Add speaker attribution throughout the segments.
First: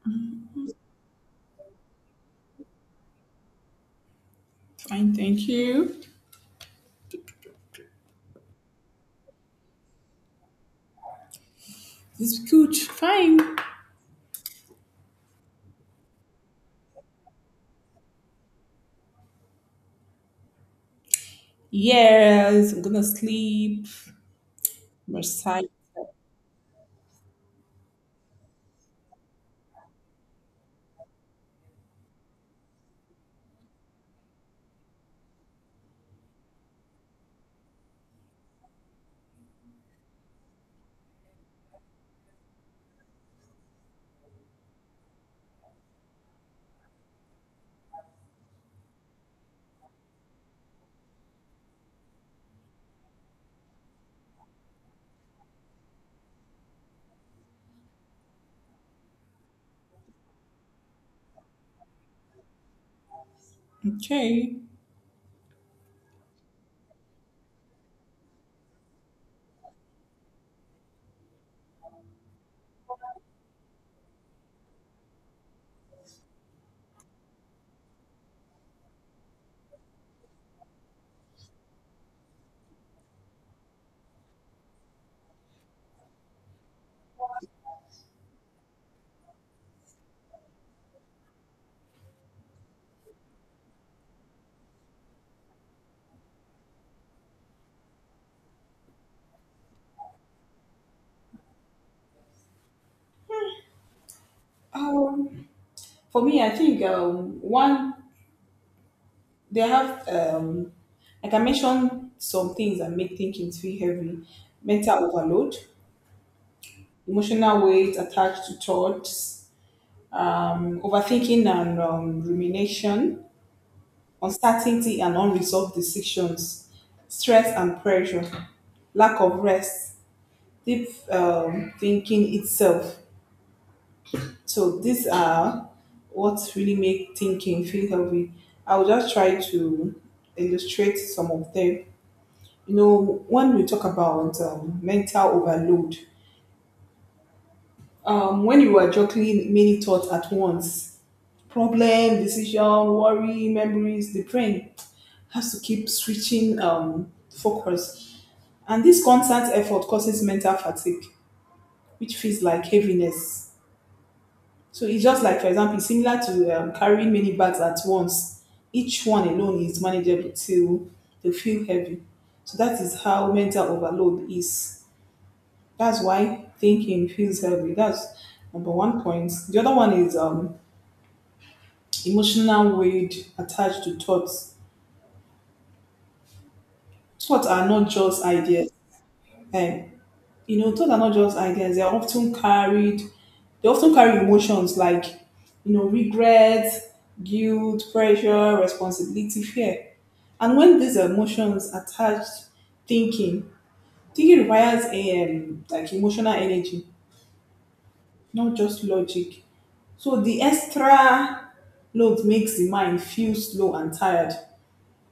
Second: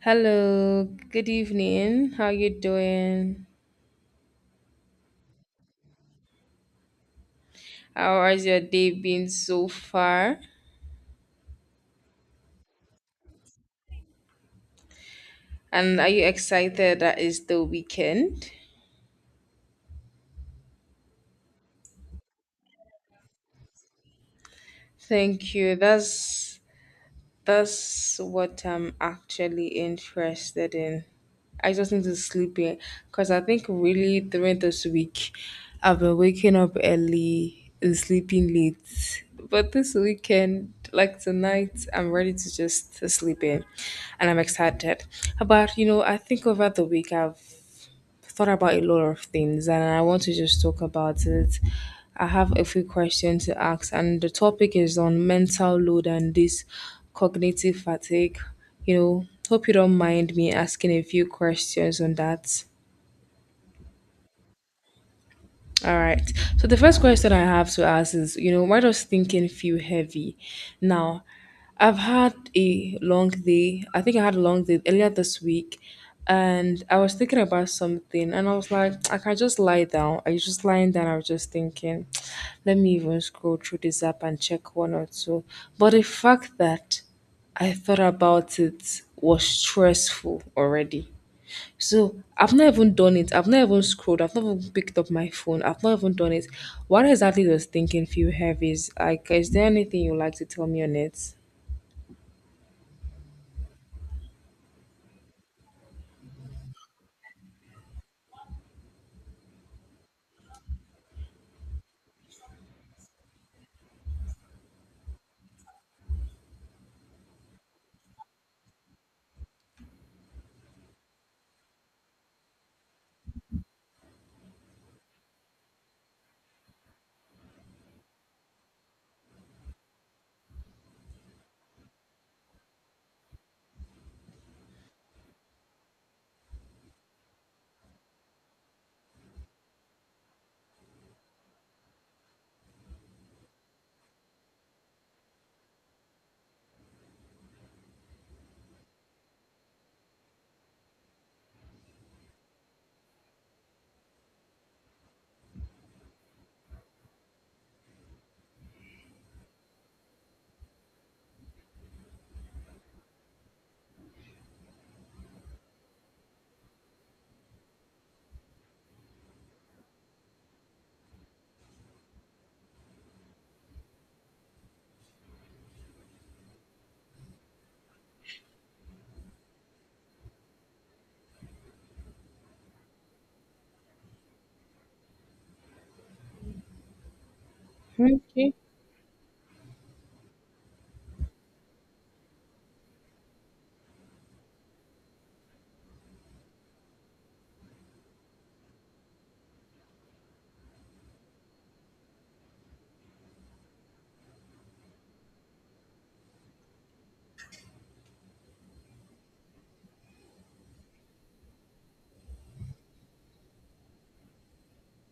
Speaker 1: Hello, good evening. How you doing?
Speaker 2: Fine, thank you.
Speaker 1: How has your day been so far?
Speaker 2: It's good. Fine.
Speaker 1: And are you excited that it's the weekend?
Speaker 2: Yes, I'm gonna sleep.
Speaker 1: Thank
Speaker 2: Massage.
Speaker 1: you. That's what I'm actually interested in. I just need to sleep in because I think really during this week I've been waking up early and sleeping late. But this weekend, like tonight, I'm ready to just sleep in and I'm excited. But you know, I think over the week I've thought about a lot of things and I want to just talk about it. I have a few questions to ask, and the topic is on mental load and this cognitive fatigue. You know, hope you don't mind me asking a few questions on that.
Speaker 2: Okay.
Speaker 1: All right. So the first question I have to ask is, you know, why does thinking feel heavy? Now, I've had a long day. I think I had a long day earlier this week, and I was thinking about something, and I was like, I can just lie down. I was just lying down. I was just thinking, let me even scroll through this app and check one or two. But the fact that I thought about it was stressful already. So I've not even done it. I've not even scrolled. I've not even picked up my phone. I've not even done it. What exactly does thinking feel heavy? Is like, is there anything you like to tell me on it?
Speaker 2: Um, for me, I think one they have like I mentioned some things that make thinking feel heavy: mental overload, emotional weight attached to thoughts, overthinking and rumination, uncertainty and unresolved decisions, stress and pressure, lack of rest, deep thinking itself. So these are what really make thinking feel healthy. I'll just try to illustrate some of them. You know, when we talk about mental overload, when you are juggling many thoughts at once, problem, decision, worry, memories, the brain has to keep switching focus. And this constant effort causes mental fatigue, which feels like heaviness. So it's just like, for example, it's similar to carrying many bags at once. Each one alone is manageable till they feel heavy. So that is how mental overload is. That's why thinking feels heavy. That's number one point. The other one is emotional weight attached to thoughts. Thoughts are not just
Speaker 1: Okay.
Speaker 2: ideas. And you know, thoughts are not just ideas. They are often carried. They often carry emotions like, you know, regret, guilt, pressure, responsibility, fear. And when these emotions attach, thinking, thinking requires a like emotional energy, not just logic. So the extra load makes the mind feel slow and tired.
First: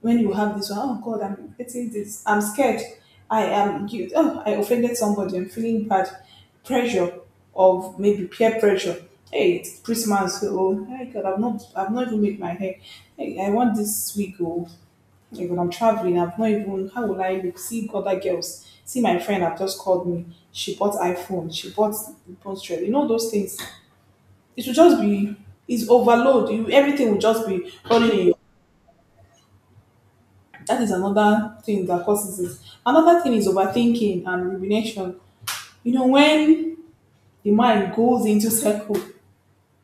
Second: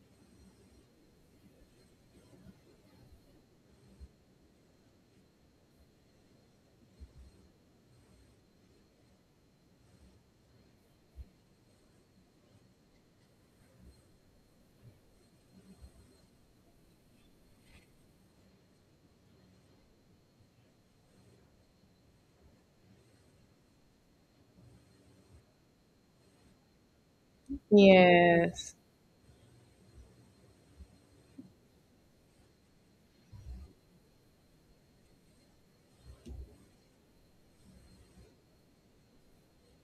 Speaker 2: When you have this, oh God, I'm getting this, I'm scared, guilt. Oh, I offended somebody, I'm feeling bad, pressure of maybe peer pressure. Hey, it's Christmas, oh, hey God, I've not even made my hair. Hey, I want this week, oh, like when I'm traveling, I've not even, how will I look? See other girls. See, my friend have just called me. She bought iPhone. She bought Pinterest. You know those things. It will just be, it's overload. You, everything will just be running in your,
Speaker 1: Yes.
Speaker 2: that is another thing that causes it. Another thing is overthinking and rumination. You know, when the mind goes into circle,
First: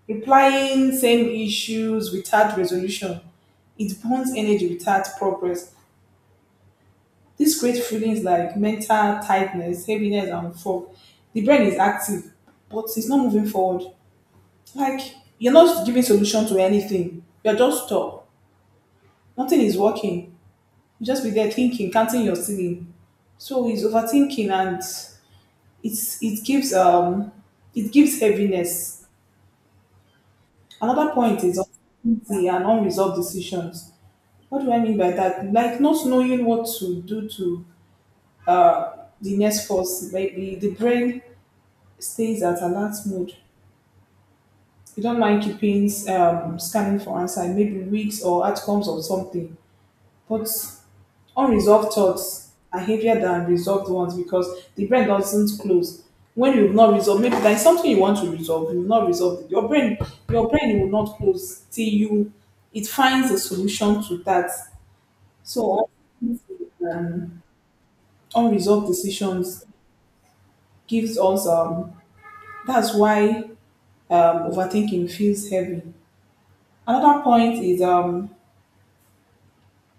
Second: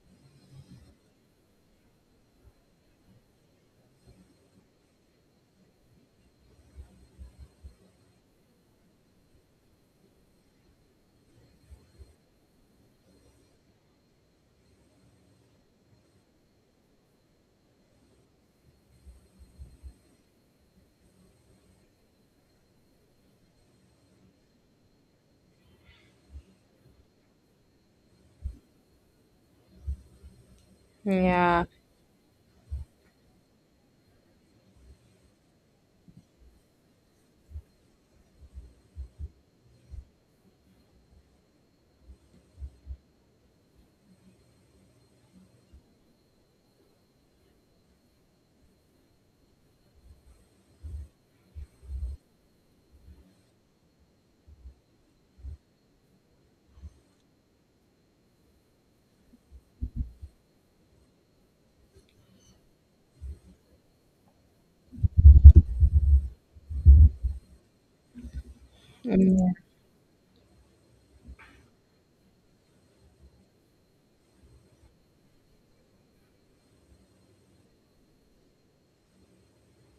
Speaker 2: replying same issues without resolution, it burns energy without progress. These great feelings like mental tightness, heaviness, and fog. The brain is active, but it's not moving forward. Like you're not giving solution to anything. You're just stuck. Nothing is working. You just be there thinking, counting your ceiling. So it's overthinking and it gives um, it gives heaviness. Another point is
Speaker 1: Yeah.
Speaker 2: uncertainty and unresolved decisions. What do I mean by that? Like not knowing what to do to uh, the next force. Maybe the brain stays at alert mode. You don't mind keeping scanning for answer, maybe weeks or outcomes of something. But unresolved thoughts are heavier than resolved ones because the brain doesn't close. When you've not resolved, maybe there's something you want to resolve, you've not resolved it. Your brain will not close till you, it finds a solution to that. So um, unresolved decisions gives us that's why overthinking feels heavy. Another point is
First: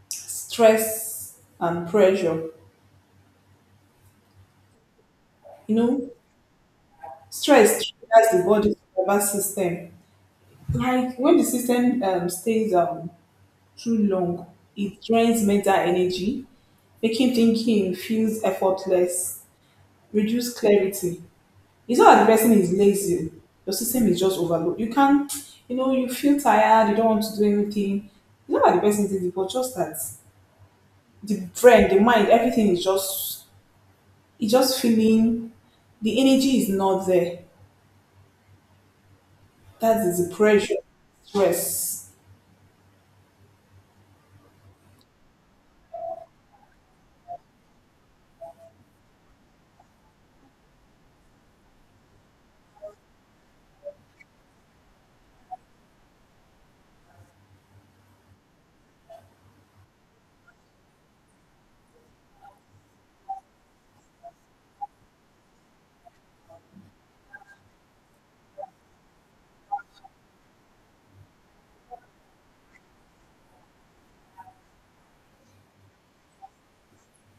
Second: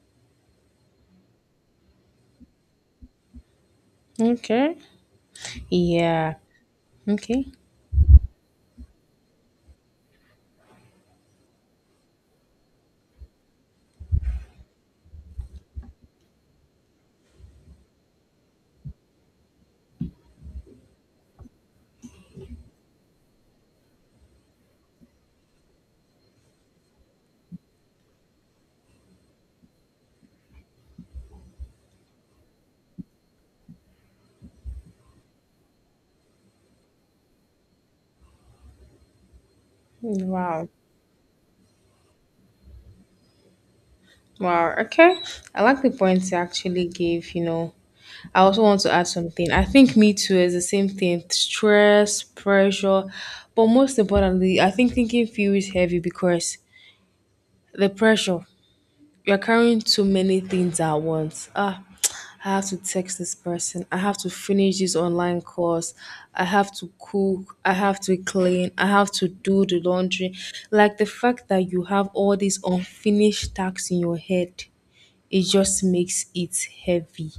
Speaker 2: stress and pressure.
Speaker 1: Okay.
Speaker 2: You know,
Speaker 1: Yeah. Okay.
Speaker 2: stress triggers the body's nervous system. Like when the system stays too long, it drains mental energy, making thinking feels effortless, reduce clarity. It's not that the person is lazy. Your system is just overloaded. You can't, you know, you feel tired. You don't want to do anything. It's not that the person is lazy, but just that the brain, the mind, everything is just, it's just feeling, the energy is not there. That is the
Speaker 1: Wow.
Speaker 2: pressure, stress.
Speaker 1: Wow. Okay. I like the points you actually gave, you know. I also want to add something. I think me too is the same thing. Stress, pressure. But most importantly, I think thinking feels heavy because the pressure. You're carrying too many things at once. Ah, I have to text this person. I have to finish this online course. I have to cook. I have to clean. I have to do the laundry. Like the fact that you have all these unfinished tasks in your head, it just makes it heavy.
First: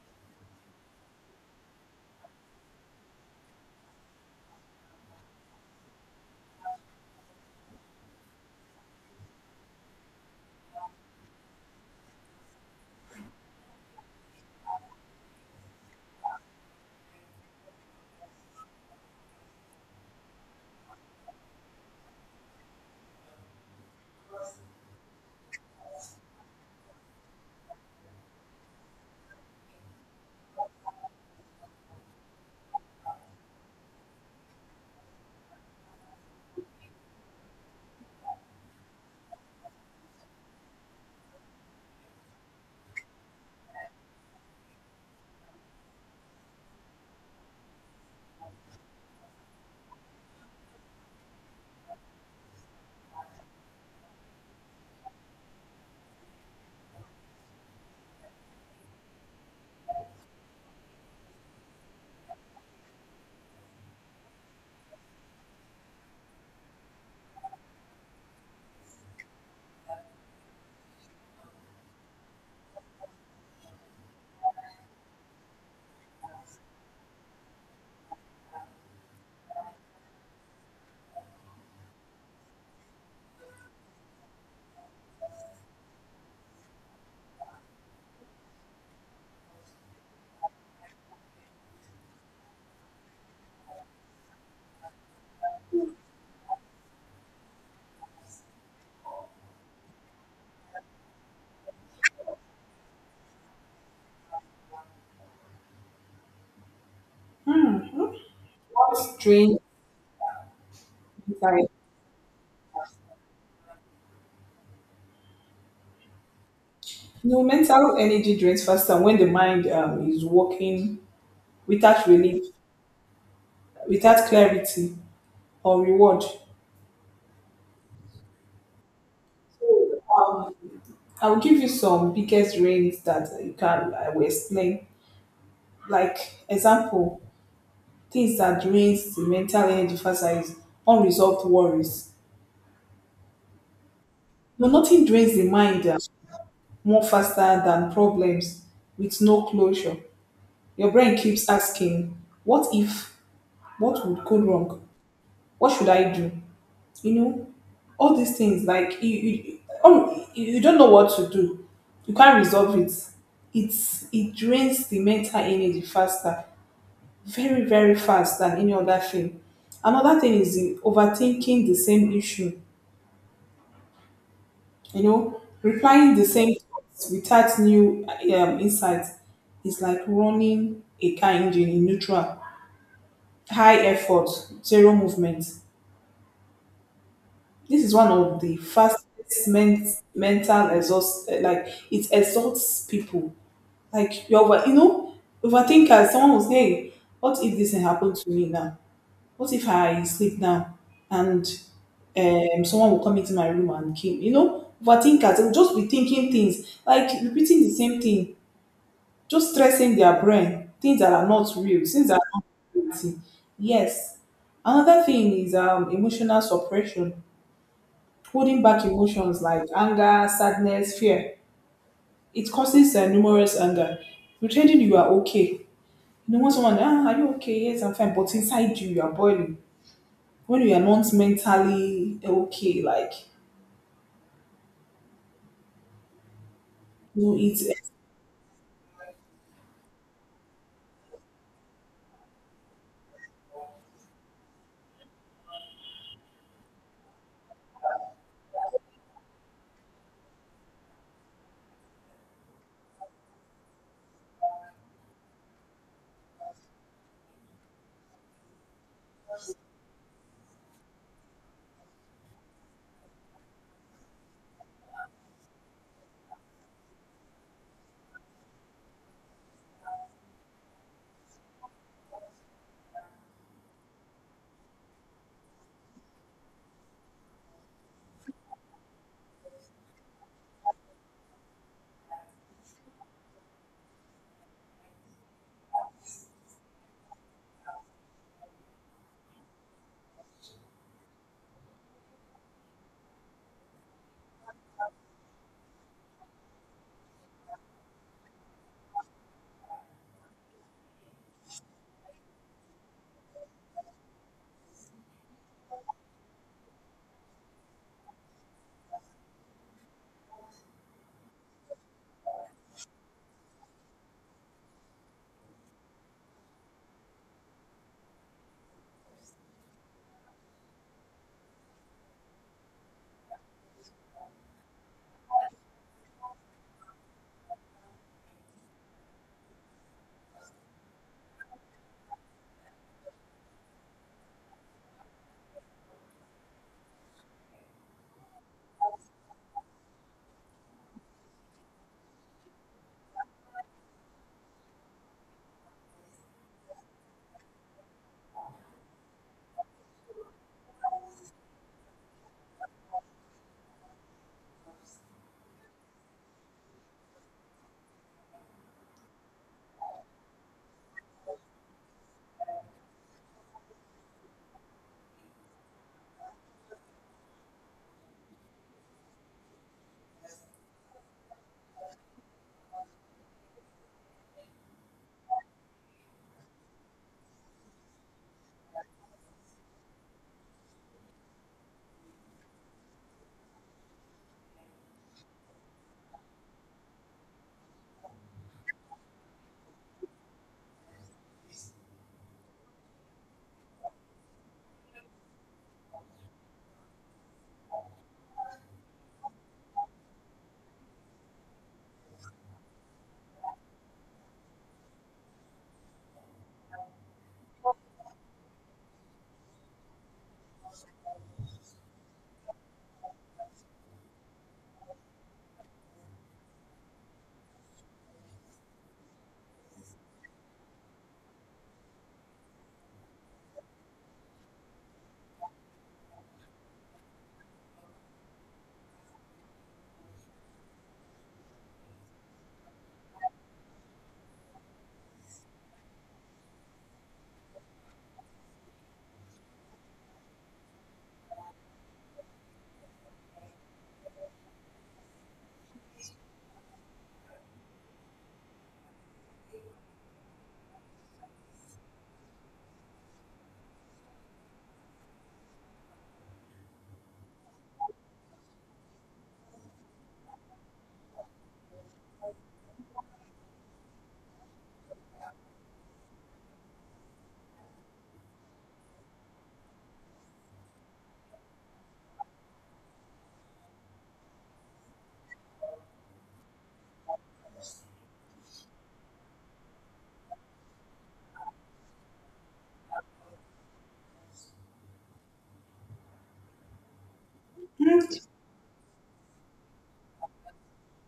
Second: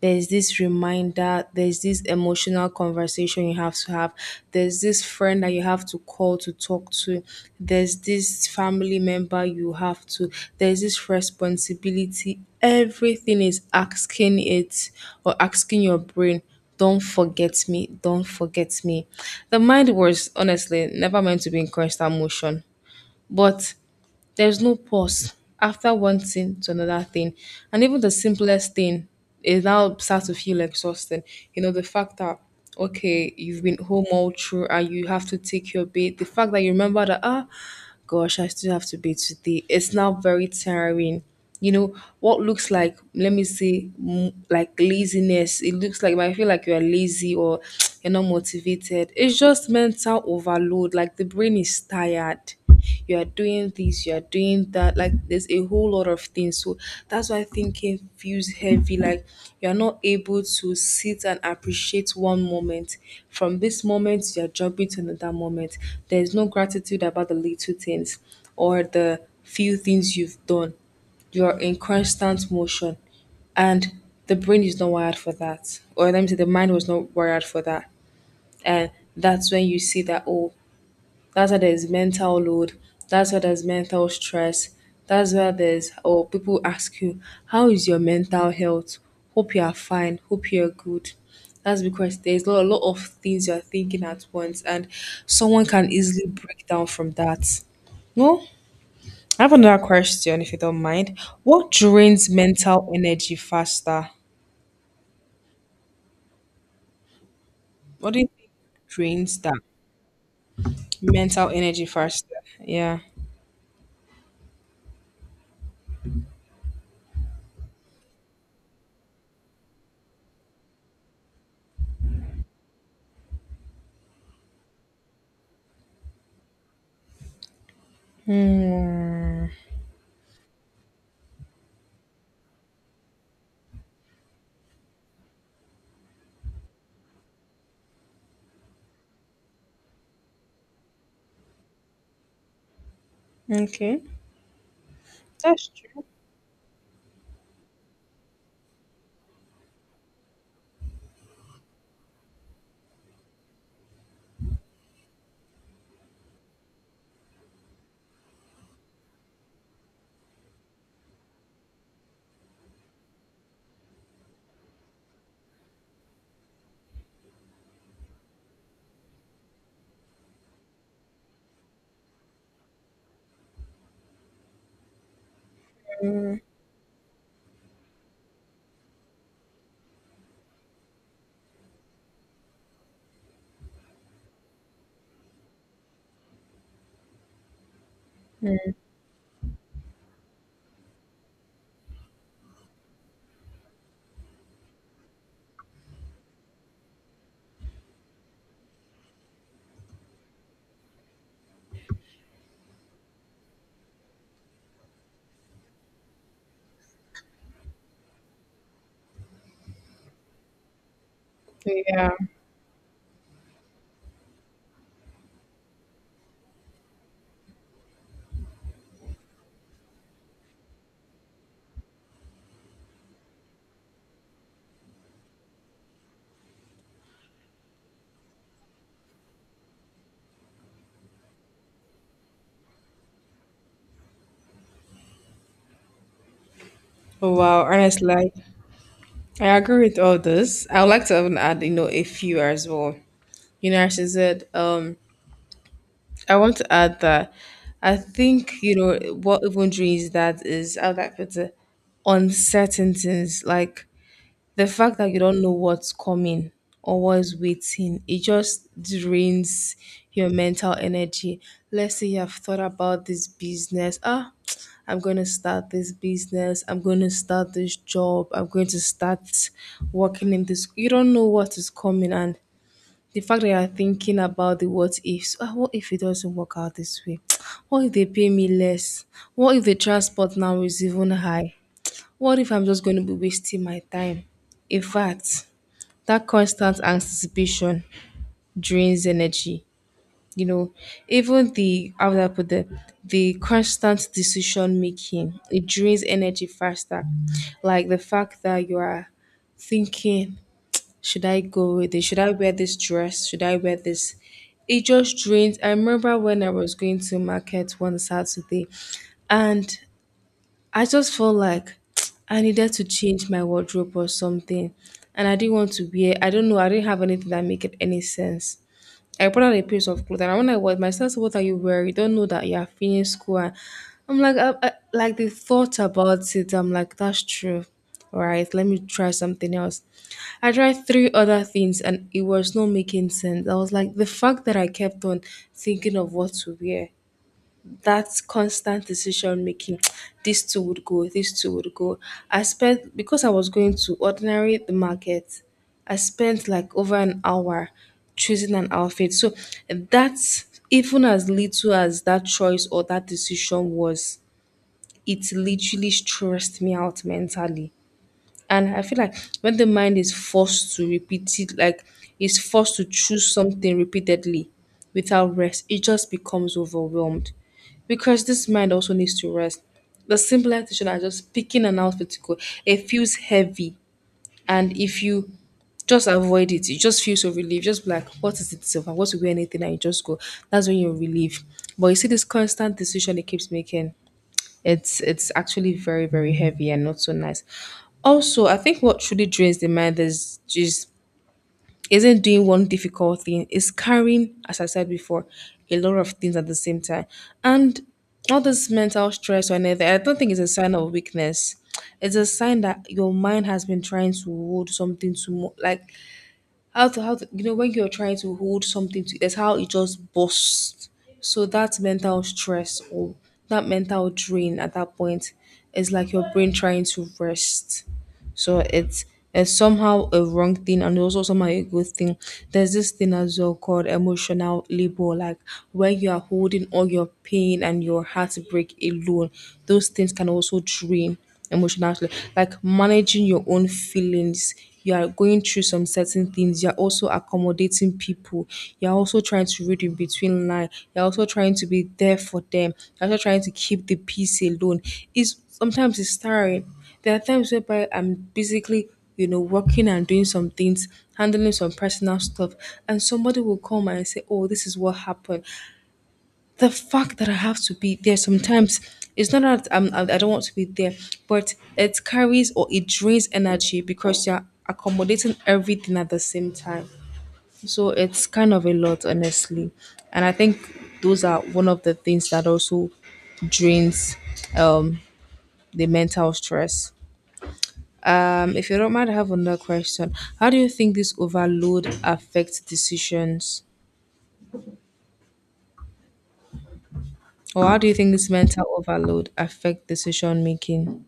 Speaker 1: There's this reminder, there's this emotional conversation you have to have, there's this friend that you have to call to talk to, there's this family member you have to, there's this responsibility. Everything is asking it or asking your brain, don't forget me, don't forget me. The mind was honestly never meant to be in constant motion but there's no pause after one thing to another thing. And even the simplest thing, is now starts to feel exhausting. You know, the fact that, okay, you've been home all through and you have to take your bait, the fact that you remember that, ah, gosh, I still have to be today. It's now very tiring. You know, what looks like, let me say, like laziness. It looks like, I feel like you're lazy or you're not motivated. It's just mental overload, Like the brain is tired you are doing this, you are doing that. Like there's a whole lot of things. So that's why thinking feels heavy. Like you're not able to sit and appreciate one moment. From this moment, you're jumping to another moment. There's no gratitude about the little things or the few things you've done. You're in constant motion. And the brain is not wired for that. Or let me say the mind was not wired for that. And that's when you see that, oh, that's why there's mental load. That's why there's mental stress. That's why there's, or people ask you, how is your mental health? Hope you are fine. Hope you're good. That's because there's a lot of things you're thinking at once, and someone can easily break down from that. No, I have another question if you don't mind. What drains mental energy faster? What
Speaker 2: Mhm.
Speaker 1: do you think
Speaker 2: What
Speaker 1: drains that
Speaker 2: drains
Speaker 1: mental
Speaker 2: inside?
Speaker 1: energy faster? Yeah.
Speaker 2: You know, mental energy drains faster when the mind is working without relief, without clarity or reward.
Speaker 1: Mm,
Speaker 2: So, I'll give you some biggest drains that you can, I will explain. Like example, things that drains the mental energy faster is unresolved worries.
Speaker 1: Okay.
Speaker 2: No, nothing drains the
Speaker 1: That's
Speaker 2: mind
Speaker 1: true.
Speaker 2: more faster than problems with no closure. Your brain keeps asking, what if, what would go wrong? What should I do? You know, all these things like you don't know what to do. You can't resolve it. It's, it drains the mental energy faster, very very fast than any other thing. Another thing is the overthinking the same issue. You know, replying the same thoughts without new insights is like running a car engine in neutral. High effort, zero movement. This is one of the fastest mental exhaust. Like it exhausts people. Like you over, you know, overthinkers. Someone will say, "What if this thing happened to me now? What if I sleep now and someone will come into my room and kill me?" You know, overthinkers, they will just be thinking things, like repeating the same thing, just stressing their brain, things that are not real, things
Speaker 1: Yeah.
Speaker 2: that are not reality. Yes. Another thing is emotional suppression, holding back emotions like anger, sadness, fear. It causes numerous anger. Pretending you are okay. You know, when someone, ah, are you okay? Yes, I'm fine. But inside you, you are boiling. When we are not mentally okay, like
Speaker 1: Oh,
Speaker 2: you
Speaker 1: wow.
Speaker 2: eat.
Speaker 1: Honestly, like, I agree with all this. I would like to even add, you know, a few as well. You know, as I said, I want to add that I think, you know, what even drains that is, how that puts it, uncertainties. Like, the fact that you don't know what's coming or what's waiting, it just drains your mental energy. Let's say you have thought about this business. Ah, I'm going to start this business. I'm going to start this job. I'm going to start working in this. You don't know what is coming. And the fact that you're thinking about the what ifs. Ah, what if it doesn't work out this way? What if they pay me less? What if the transport now is even high? What if I'm just going to be wasting my time? In fact, that constant anticipation drains energy. You know, even the how would I put the constant decision making, it drains energy faster. Like the fact that you are thinking, should I go with it? Should I wear this dress? Should I wear this? It just drains. I remember when I was going to market one Saturday, and I just felt like I needed to change my wardrobe or something. And I didn't want to wear, I don't know, I didn't have anything that make it any sense. I put on a piece of clothes and when I was myself, what are you wearing? You don't know that you are finishing school. And I'm like, like the thought about it, I'm like, that's true. All right, let me try something else. I tried three other things and it was not making sense. I was like, the fact that I kept on thinking of what to wear that constant decision making These two would go I spent because I was going to ordinary the market. I spent like over an hour choosing an outfit so that's even as little as that choice or that decision was it literally stressed me out mentally and I feel like when the mind is forced to repeat it, like it's forced to choose something repeatedly without rest, it just becomes overwhelmed. Because this mind also needs to rest. The simpler decision are just picking an outfit to go. It feels heavy. And if you just avoid it, you just feel so relieved. Just be like, what is it? It's over. What to wear anything and you just go. That's when you're relieved. But you see this constant decision it keeps making. It's actually very very heavy and not so nice. Also, I think what truly drains the mind is just isn't doing one difficult thing. Is carrying, as I said before, a lot of things at the same time, and all this mental stress or anything. I don't think it's a sign of weakness. It's a sign that your mind has been trying to hold something to more like how to you know when you're trying to hold something to that's how it just bursts so that mental stress or that mental drain at that point is like your brain trying to rest so it's somehow a wrong thing and also somehow a good thing. There's this thing as well called emotional labor, like when you are holding all your pain and your heartbreak alone, those things can also drain emotionally. Like managing your own feelings. You are going through some certain things. You're also accommodating people. You're also trying to read in between line. You're also trying to be there for them. You're also trying to keep the peace alone. It's sometimes it's tiring there are times whereby I'm basically, you know, working and doing some things, handling some personal stuff, and somebody will come and say, "Oh, this is what happened." The fact that I have to be there sometimes it's not that I don't want to be there, but it carries or it drains energy because you're accommodating everything at the same time. So it's kind of a lot, honestly. And I think those are one of the things that also drains um, the mental stress. If you don't mind, I have another question. How do you think this overload affects decisions? Or how do you think this mental overload affect decision making?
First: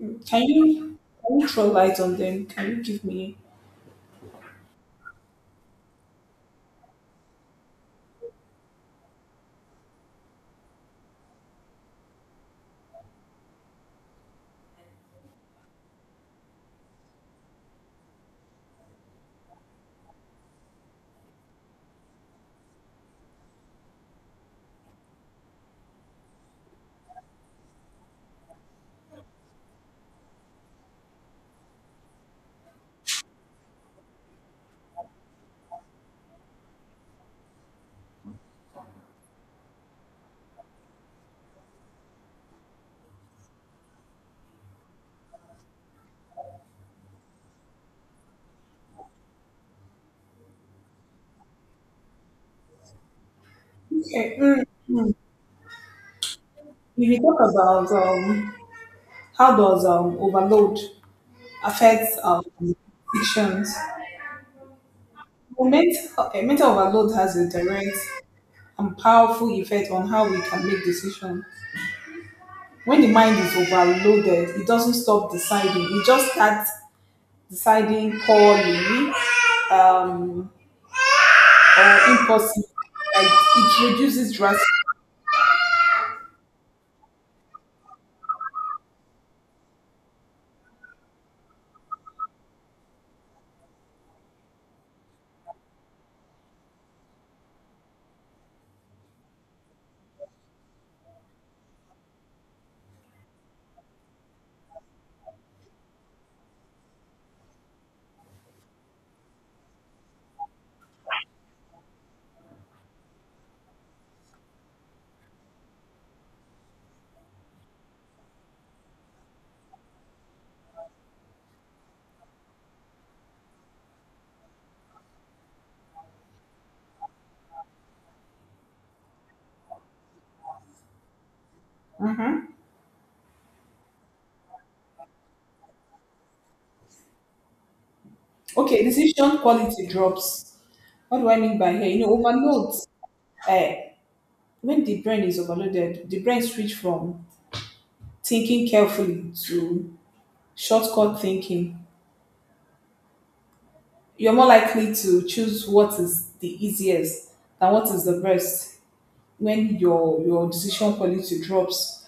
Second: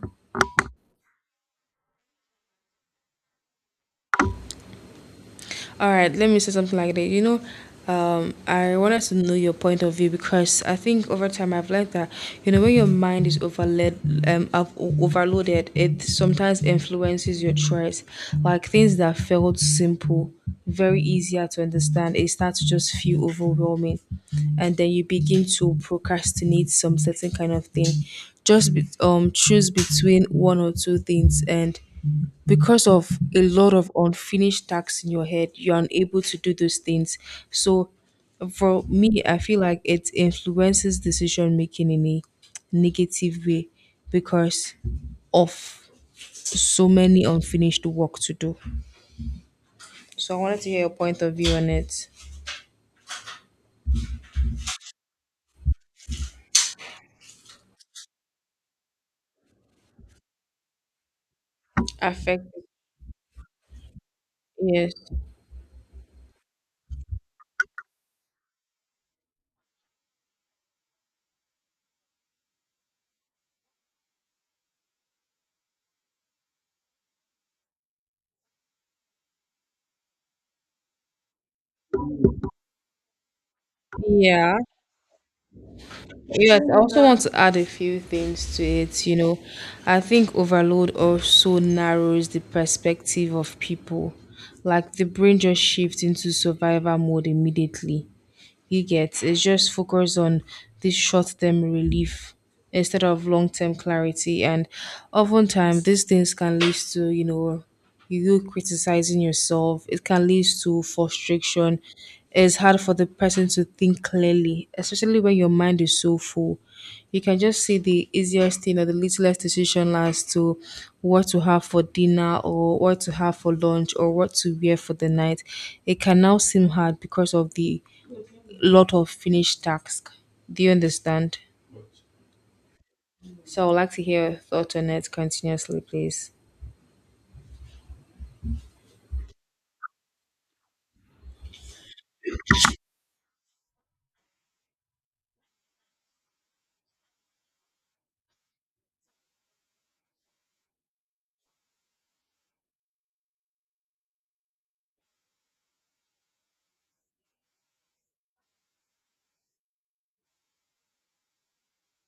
Speaker 2: Mm, can you throw light on them? Can you give me?
Speaker 1: All right, let me say something like that. You know, I wanted to know your point of view because I think over time I've learned that you know when your mind is overloaded, overloaded, it sometimes influences your choice. Like things that felt simple, very easier to understand, it starts to just feel overwhelming, and then you begin to procrastinate some certain kind of thing. Just be, choose between one or two things and because of a lot of unfinished tasks in your head you're unable to do those things so for me I feel like it influences decision making in a negative way because of so many unfinished work to do so I wanted to hear your point of view on it
Speaker 2: Okay. Mm. If you talk about how does overload affect
Speaker 1: affect
Speaker 2: addictions?
Speaker 1: yes
Speaker 2: Well, mental overload has a direct and powerful effect on how we can make decisions. When the mind is overloaded, it doesn't stop deciding. It just starts deciding poorly, um, or impulsive. Like it reduces
Speaker 1: yeah.
Speaker 2: drastically.
Speaker 1: Yes, I also want to add a few things to it. You know, I think overload also narrows the perspective of people. Like the brain just shifts into survival mode immediately. You get it's just focus on this short term relief instead of long term clarity. And oftentimes these things can lead to, you criticizing yourself. It can lead to frustration. It's hard for the person to think clearly, especially when your mind is so full. You can just see the easiest thing or the littlest decision as to what to have for dinner or what to have for lunch or what to wear for the night. It can now seem hard because of the lot of finished tasks. Do you understand? So I would like to hear your thoughts on it continuously, please.
Speaker 2: Okay, decision quality drops. What do I mean by here? You know, overload. Uh, when the brain is overloaded, the brain switch from thinking carefully to shortcut thinking. You're more likely to choose what is the easiest than what is the best when your decision quality drops.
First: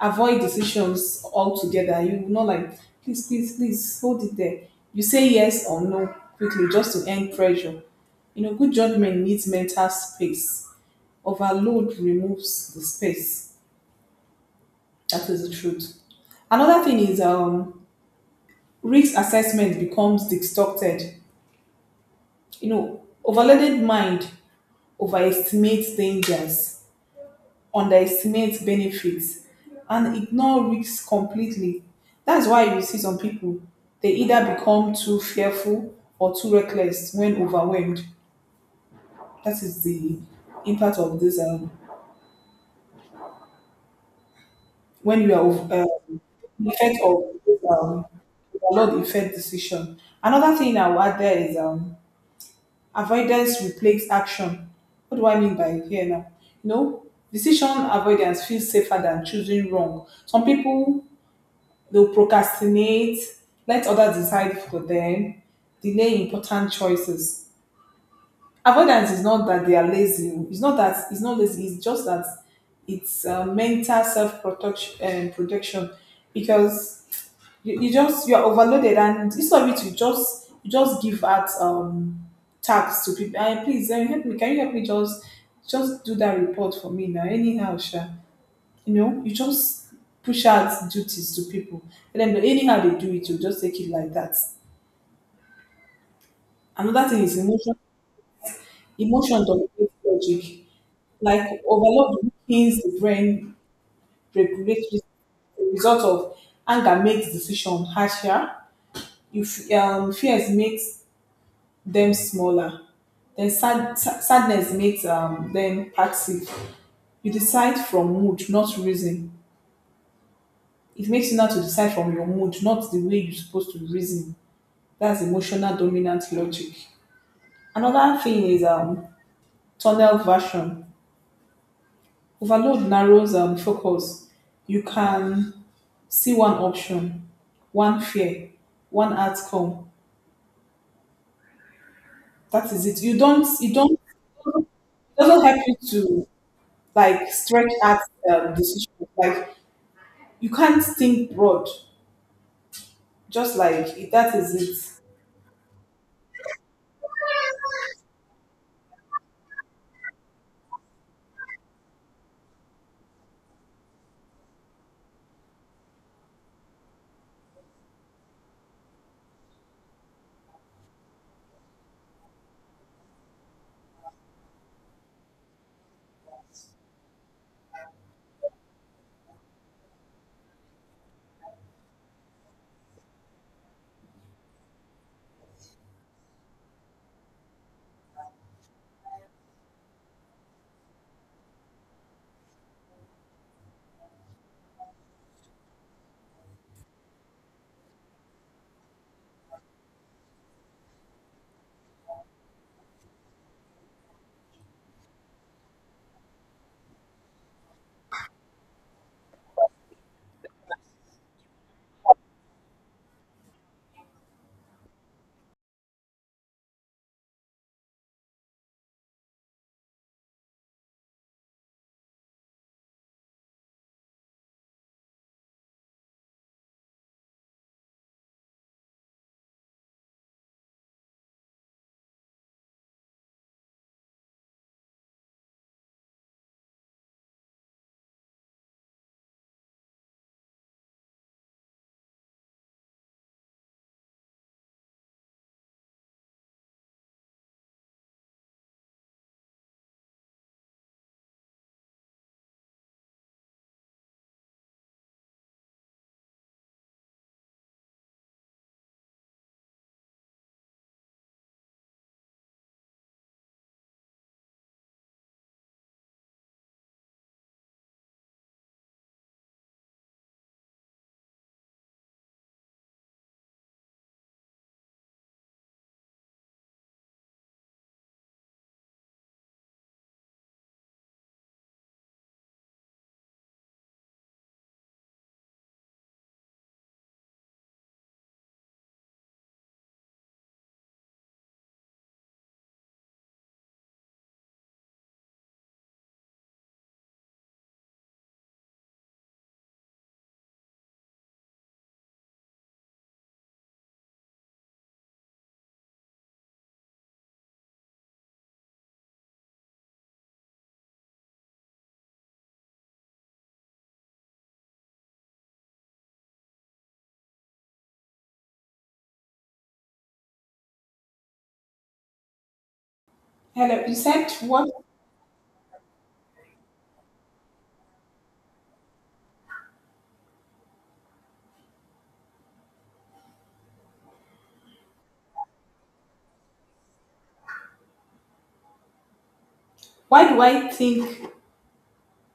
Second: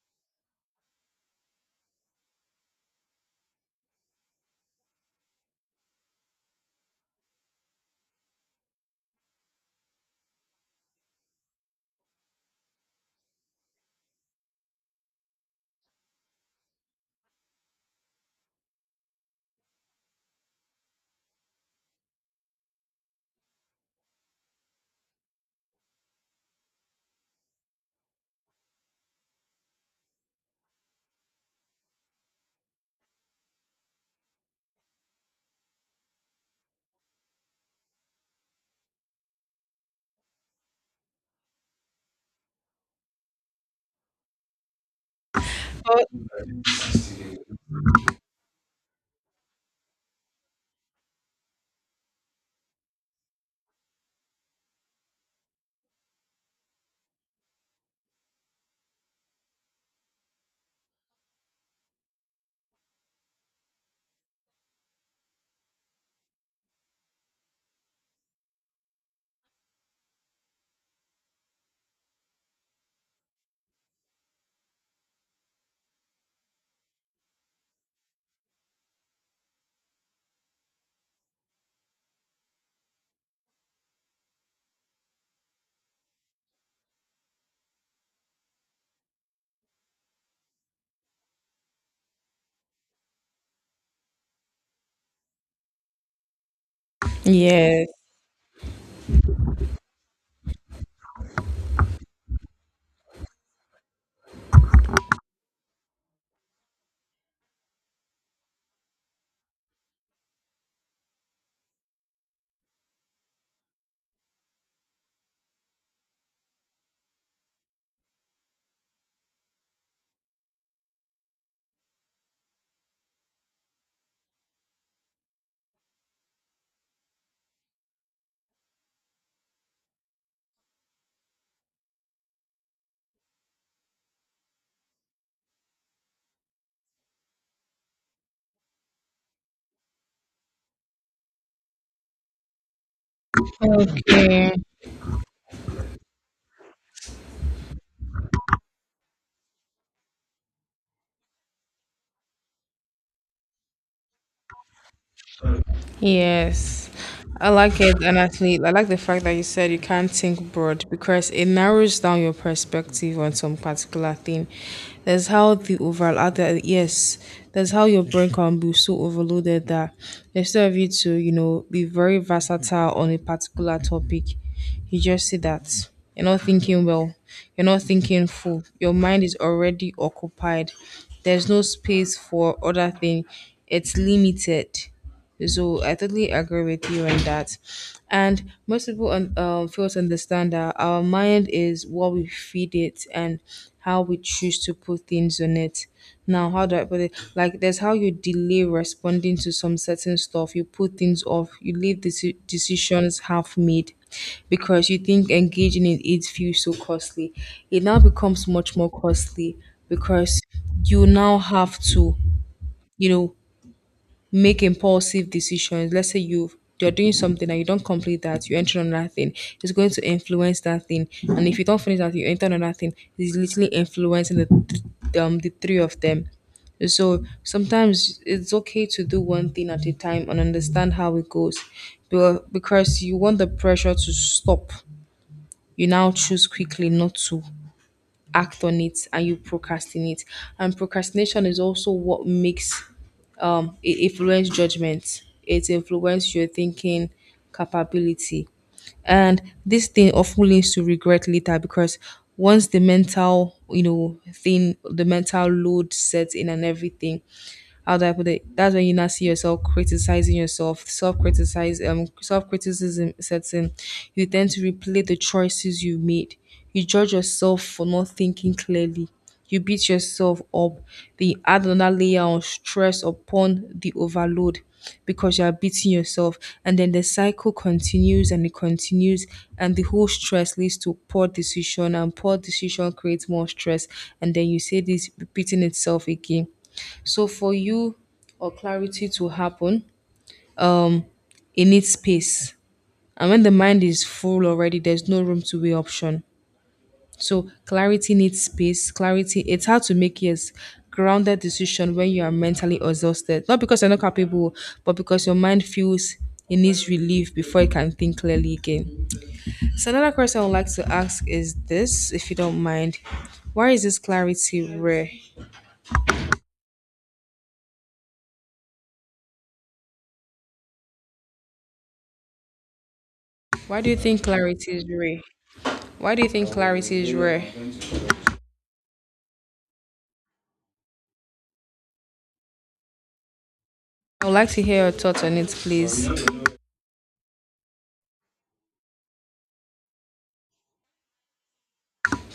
Speaker 2: Avoid decisions altogether. You will not like, hold it there. You say yes or no quickly just to end pressure. You know, good judgment needs mental space. Overload removes the space. That is the truth. Another thing is risk assessment becomes distorted. You know, overloaded mind overestimates dangers, underestimate benefits and ignore risks completely. That's why you see some people, they either become too fearful or too reckless when overwhelmed. That is the impact of this, when you are, ov-
Speaker 1: Oh,
Speaker 2: the effect of this overload effect decision. Another thing I will add there is avoidance replaces action. What do I mean by here now? You know, decision avoidance feels safer than choosing wrong. Some people, they'll procrastinate, let others decide for them, delay important choices. Avoidance is not that they are lazy. It's not that, it's not lazy. It's just that it's mental self protection. Protection, because you are overloaded, and instead of it, you just give out tasks to people. "Ah, please, help me. Can you help me? Just do that report for me now. Anyhow, sure." You know, you just push out duties to people. And then anyhow they do it, you just take it like that. Another thing is emotion.
Speaker 1: yes.
Speaker 2: Emotion dominates logic. Like overload weakens the brain regulatory system. The result of anger makes decision harsher. If fears makes them smaller. Then sadness makes them passive. You decide from mood, not reason. It makes you now to decide from your mood, not the way you're supposed to reason. That's emotional dominant logic. Another thing is tunnel version. Overload narrows focus. You can see one option, one fear, one outcome. That is it. You don't,
Speaker 1: Okay.
Speaker 2: it doesn't help you to like stretch out decision. Like you can't think broad, just like that is it.
Speaker 1: Yes, I like it, and actually, I like the fact that you said you can't think broad because it narrows down your perspective on some particular thing. There's how the overall other yes, there's how your brain can be so overloaded that instead of you to you know be very versatile on a particular topic, you just see that you're not thinking well, you're not thinking full. Your mind is already occupied. There's no space for other thing. It's limited so I totally agree with you on that. And most people fail to understand that our mind is what we feed it and how we choose to put things on it. Now, how do I put it? Like, there's how you delay responding to some certain stuff. You put things off. You leave the decisions half made because you think engaging in it feels so costly. It now becomes much more costly because you now have to, you know, make impulsive decisions. Let's say you're doing something and you don't complete that, you enter another thing. It's going to influence that thing, and if you don't finish that, you enter another thing. It's literally influencing the the three of them. So sometimes it's okay to do one thing at a time and understand how it goes. Because you want the pressure to stop, you now choose quickly not to act on it and you procrastinate. And procrastination is also what makes it influence judgment. It influences your thinking capability. And this thing often leads to regret later because once the mental, you know, thing, the mental load sets in and everything, how do I put it? That's when you now see yourself criticizing yourself, self criticism sets in. You tend to replay the choices you made. You judge yourself for not thinking clearly. You beat yourself up. Then you add another layer of stress upon the overload because you are beating yourself. And then the cycle continues and it continues. And the whole stress leads to poor decision. And poor decision creates more stress. And then you see this repeating itself again so for you or clarity to happen, it needs space. And when the mind is full already, there's no room to weigh option. So clarity needs space. Clarity, it's hard to make yes grounded decision when you are mentally exhausted. Not because you're not capable, but because your mind feels it needs relief before it can think clearly again. So another question I would like to ask is this, if you don't mind. Why is this clarity rare? Why
Speaker 2: Hello,
Speaker 1: do
Speaker 2: you
Speaker 1: you think
Speaker 2: said what?
Speaker 1: clarity is rare? Why do you think clarity is rare? I would like to hear your thoughts on it, please.
Speaker 2: Why do I think?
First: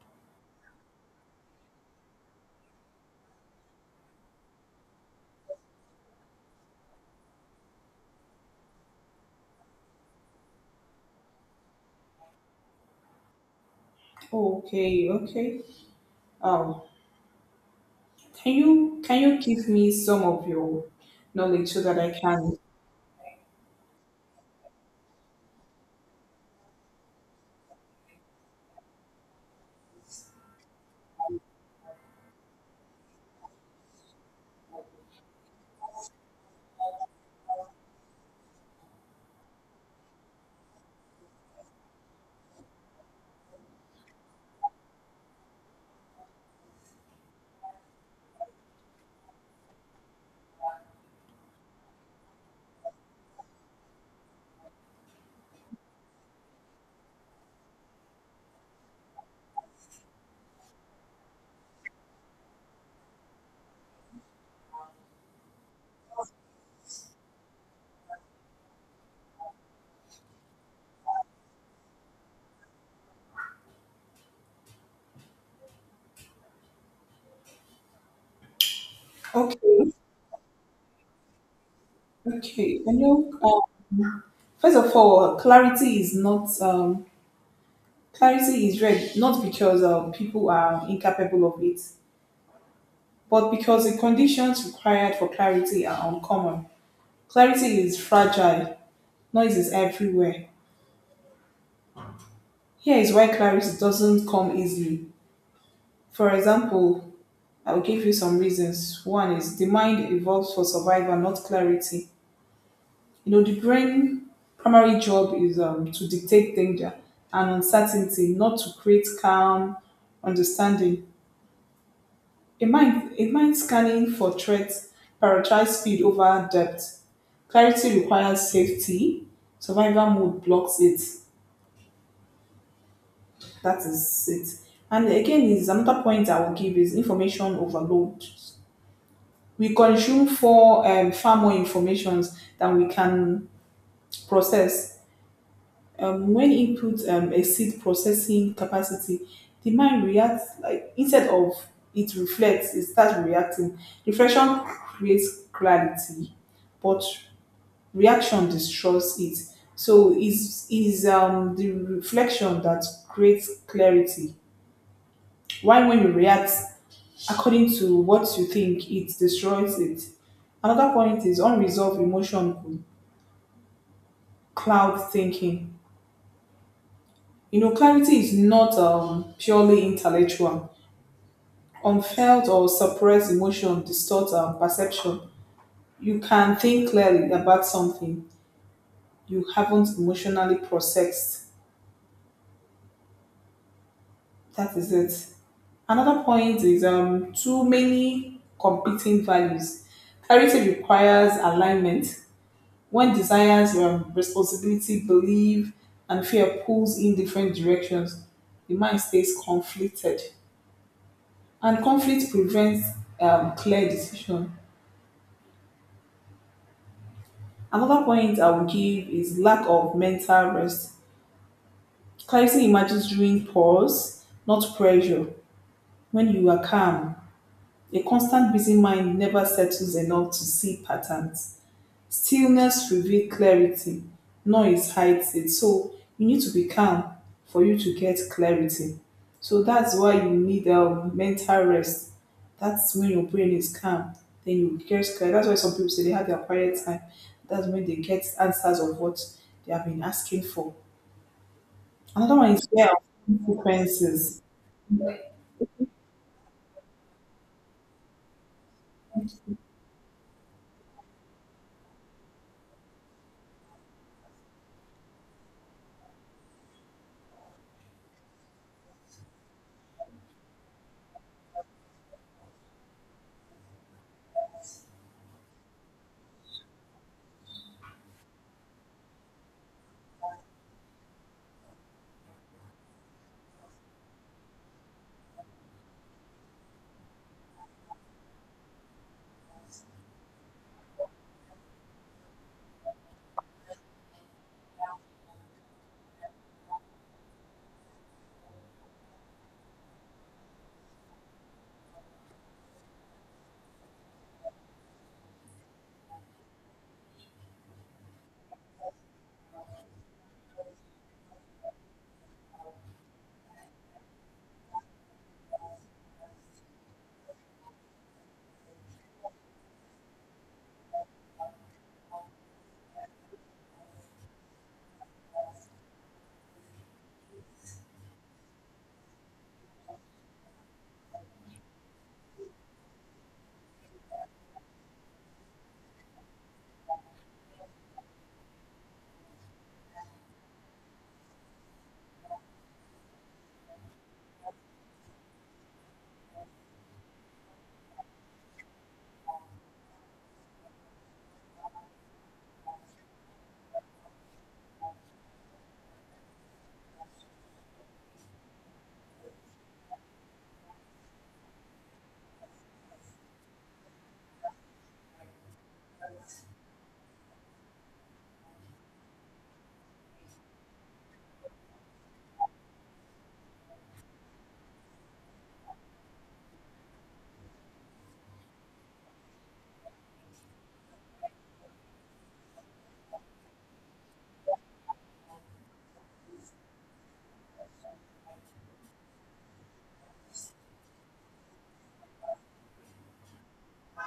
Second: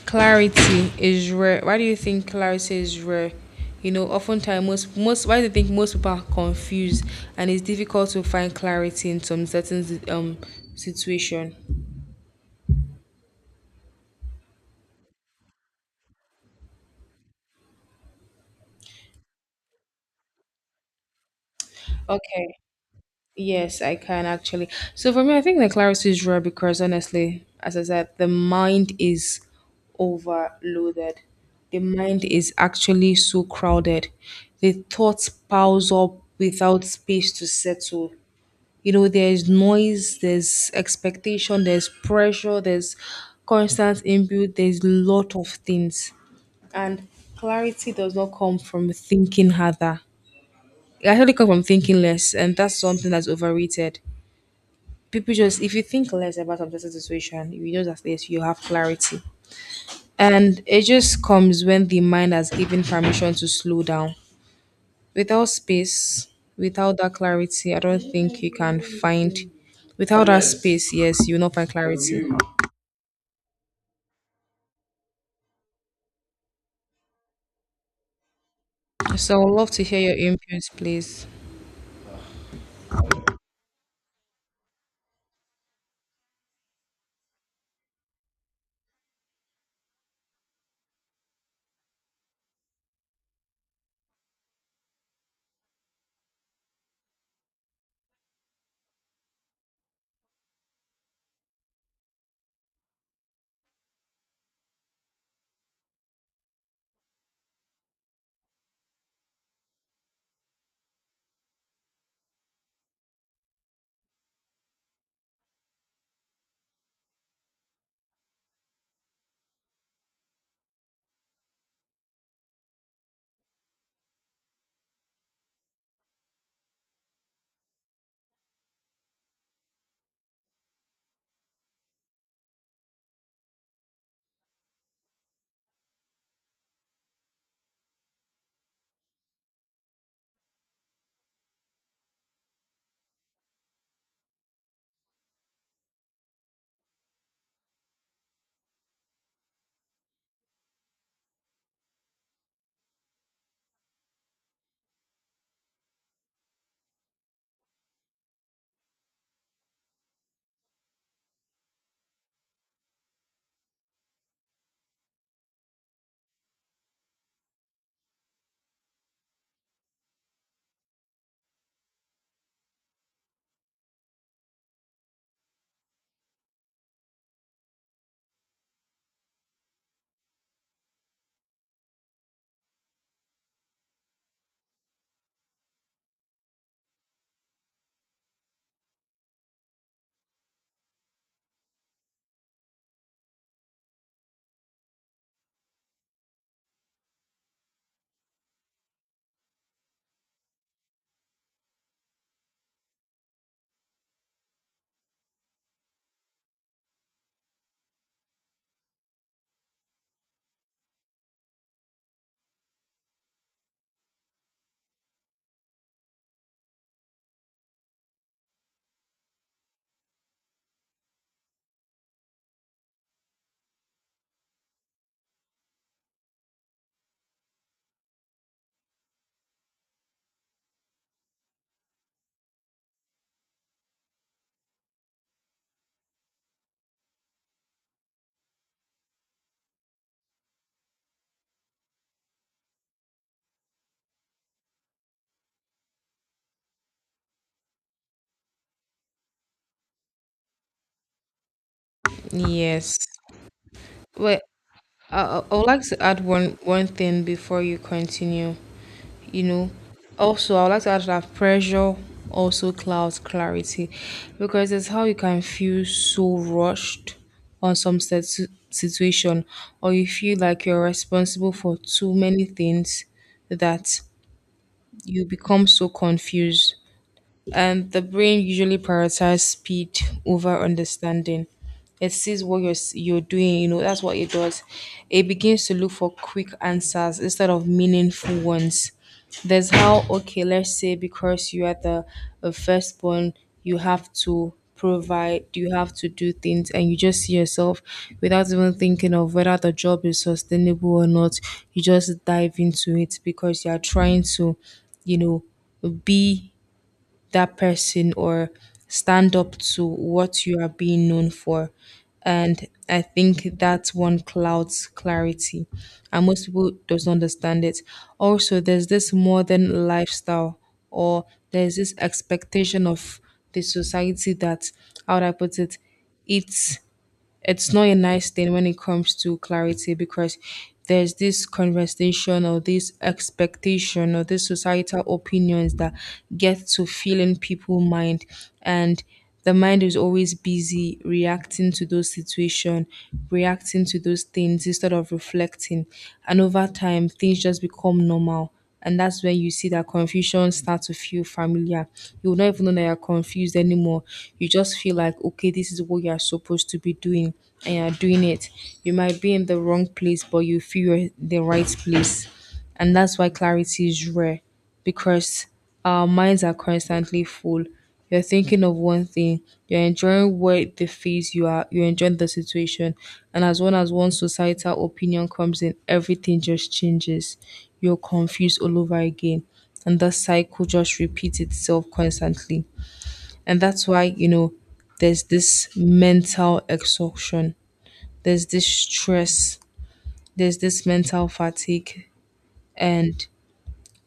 Speaker 1: Clarity is rare. Why do you think clarity is rare? You know, oftentimes most why do you think most people are confused and it's difficult to find clarity in some certain situation?
Speaker 2: Oh, okay, okay. Um, can you give me some of your knowledge so that I can?
Speaker 1: Okay. Yes, I can actually. So for me, I think the clarity is rare because honestly, as I said, the mind is overloaded. The mind is actually so crowded. The thoughts piles up without space to settle. You know there's noise, there's expectation, there's pressure, there's constant input, there's lot of things and clarity does not come from thinking harder, it actually comes from thinking less and that's something that's overrated. People just if you think less about some certain situation you just have this you have clarity and it just comes when the mind has given permission to slow down without space, without that clarity, I don't think you can find. Without that space, yes, you will not find clarity. So I would love to
Speaker 2: Okay,
Speaker 1: hear your inputs, please.
Speaker 2: okay. Can you? Um, First of all, clarity is red not because people are incapable of it, but because the conditions required for clarity are uncommon. Clarity is fragile. Noise is everywhere. Here is why clarity doesn't come easily. For example, I'll give you some reasons. One is the mind evolves for survival, not clarity. You know, the brain primary job is to detect danger and uncertainty, not to create calm understanding. A mind scanning for threats prioritize speed over depth. Clarity requires safety. Survival mode blocks it. That is it. And again, is another point I will give is information overload. We consume for far more informations than we can process. When inputs exceed processing capacity, the mind reacts like instead of it reflects, it starts reacting. Reflection creates clarity, but reaction destroys it. So is the reflection that creates clarity. Why when you react according to what you think, it destroys it. Another point is unresolved emotion could cloud thinking. You know, clarity is not purely intellectual, unfelt or suppressed emotion distorts our perception. You can think clearly about something you haven't emotionally processed. That is it. Another point is too many competing values. Clarity requires alignment. When desires, responsibility, belief, and fear pulls in different directions, the mind stays conflicted, and conflict prevents clear decision. Another point I would give is lack of mental rest. Clarity emerges during pause, not pressure. When you are calm, a constant busy mind never settles enough to see patterns. Stillness reveals clarity, noise hides it. So you need to be calm for you to get clarity. So that's why you need a mental rest. That's when your brain is calm. Then you get clear. That's why some people say they have their quiet time. That's when they get answers of what they have been asking for. Another one is fear
Speaker 1: Yes.
Speaker 2: of
Speaker 1: Well,
Speaker 2: consequences.
Speaker 1: I would like to add one thing before you continue. You know, also I would like to add that pressure also clouds clarity, because it's how you can feel so rushed on some set situation, or you feel like you're responsible for too many things that you become so confused. And the brain usually prioritizes speed over understanding. It sees what you're doing, you know, that's what it does. It begins to look for quick answers instead of meaningful ones. There's how, okay, let's say because you are the firstborn, you have to provide, you have to do things, and you just see yourself without even thinking of whether the job is sustainable or not. You just dive into it because you are trying to, you know, be that person or stand up to what you are being known for. And I think that one clouds clarity. And most people doesn't understand it. Also, there's this modern lifestyle or there's this expectation of the society that how would I put it? It's it's not a nice thing when it comes to clarity because there's this conversation or this expectation or this societal opinions that get to fill in people mind and the mind is always busy reacting to those situations, reacting to those things instead of reflecting. And over time, things just become normal. And that's when you see that confusion start to feel familiar. You will not even know that you're confused anymore. You just feel like, okay, this is what you're supposed to be doing, and you're doing it. You might be in the wrong place, but you feel you're in the right place. And that's why clarity is rare because our minds are constantly full. You're thinking of one thing, you're enjoying what the feels you are, you're enjoying the situation. And as well as one societal opinion comes in, everything just changes. You're confused all over again. And that cycle just repeats itself constantly. And that's why, you know, there's this mental exhaustion, there's this stress, there's this mental fatigue, and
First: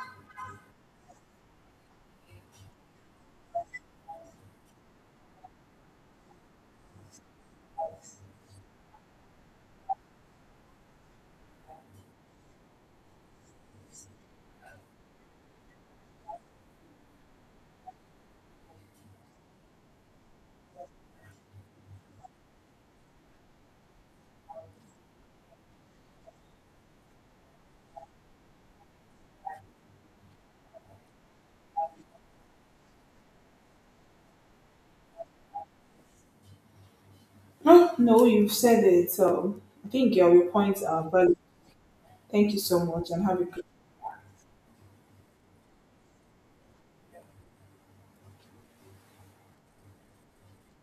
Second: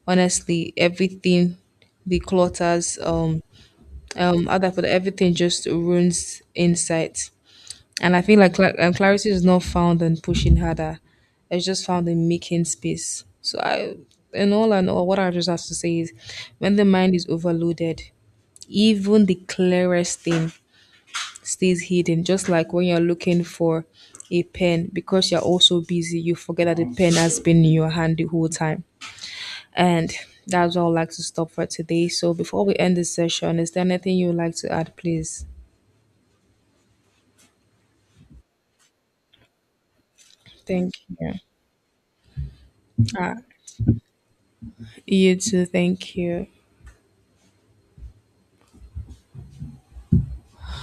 Speaker 1: honestly everything the clutters other for everything just ruins insight and I feel like clarity is not found in pushing harder, it's just found in making space so I in all and all what I just have to say is when the mind is overloaded even the clearest thing stays hidden just like when you're looking for a pen because you're also busy you forget that the pen has been in your hand the whole time and that's all I'd like to stop for today. So before we end this session, is there anything you would like to add, please?
Speaker 2: No, no, you've said it. I think your points
Speaker 1: Thank
Speaker 2: are
Speaker 1: you.
Speaker 2: valid. Thank you so much and
Speaker 1: Uh,
Speaker 2: have a good
Speaker 1: you too. Thank you.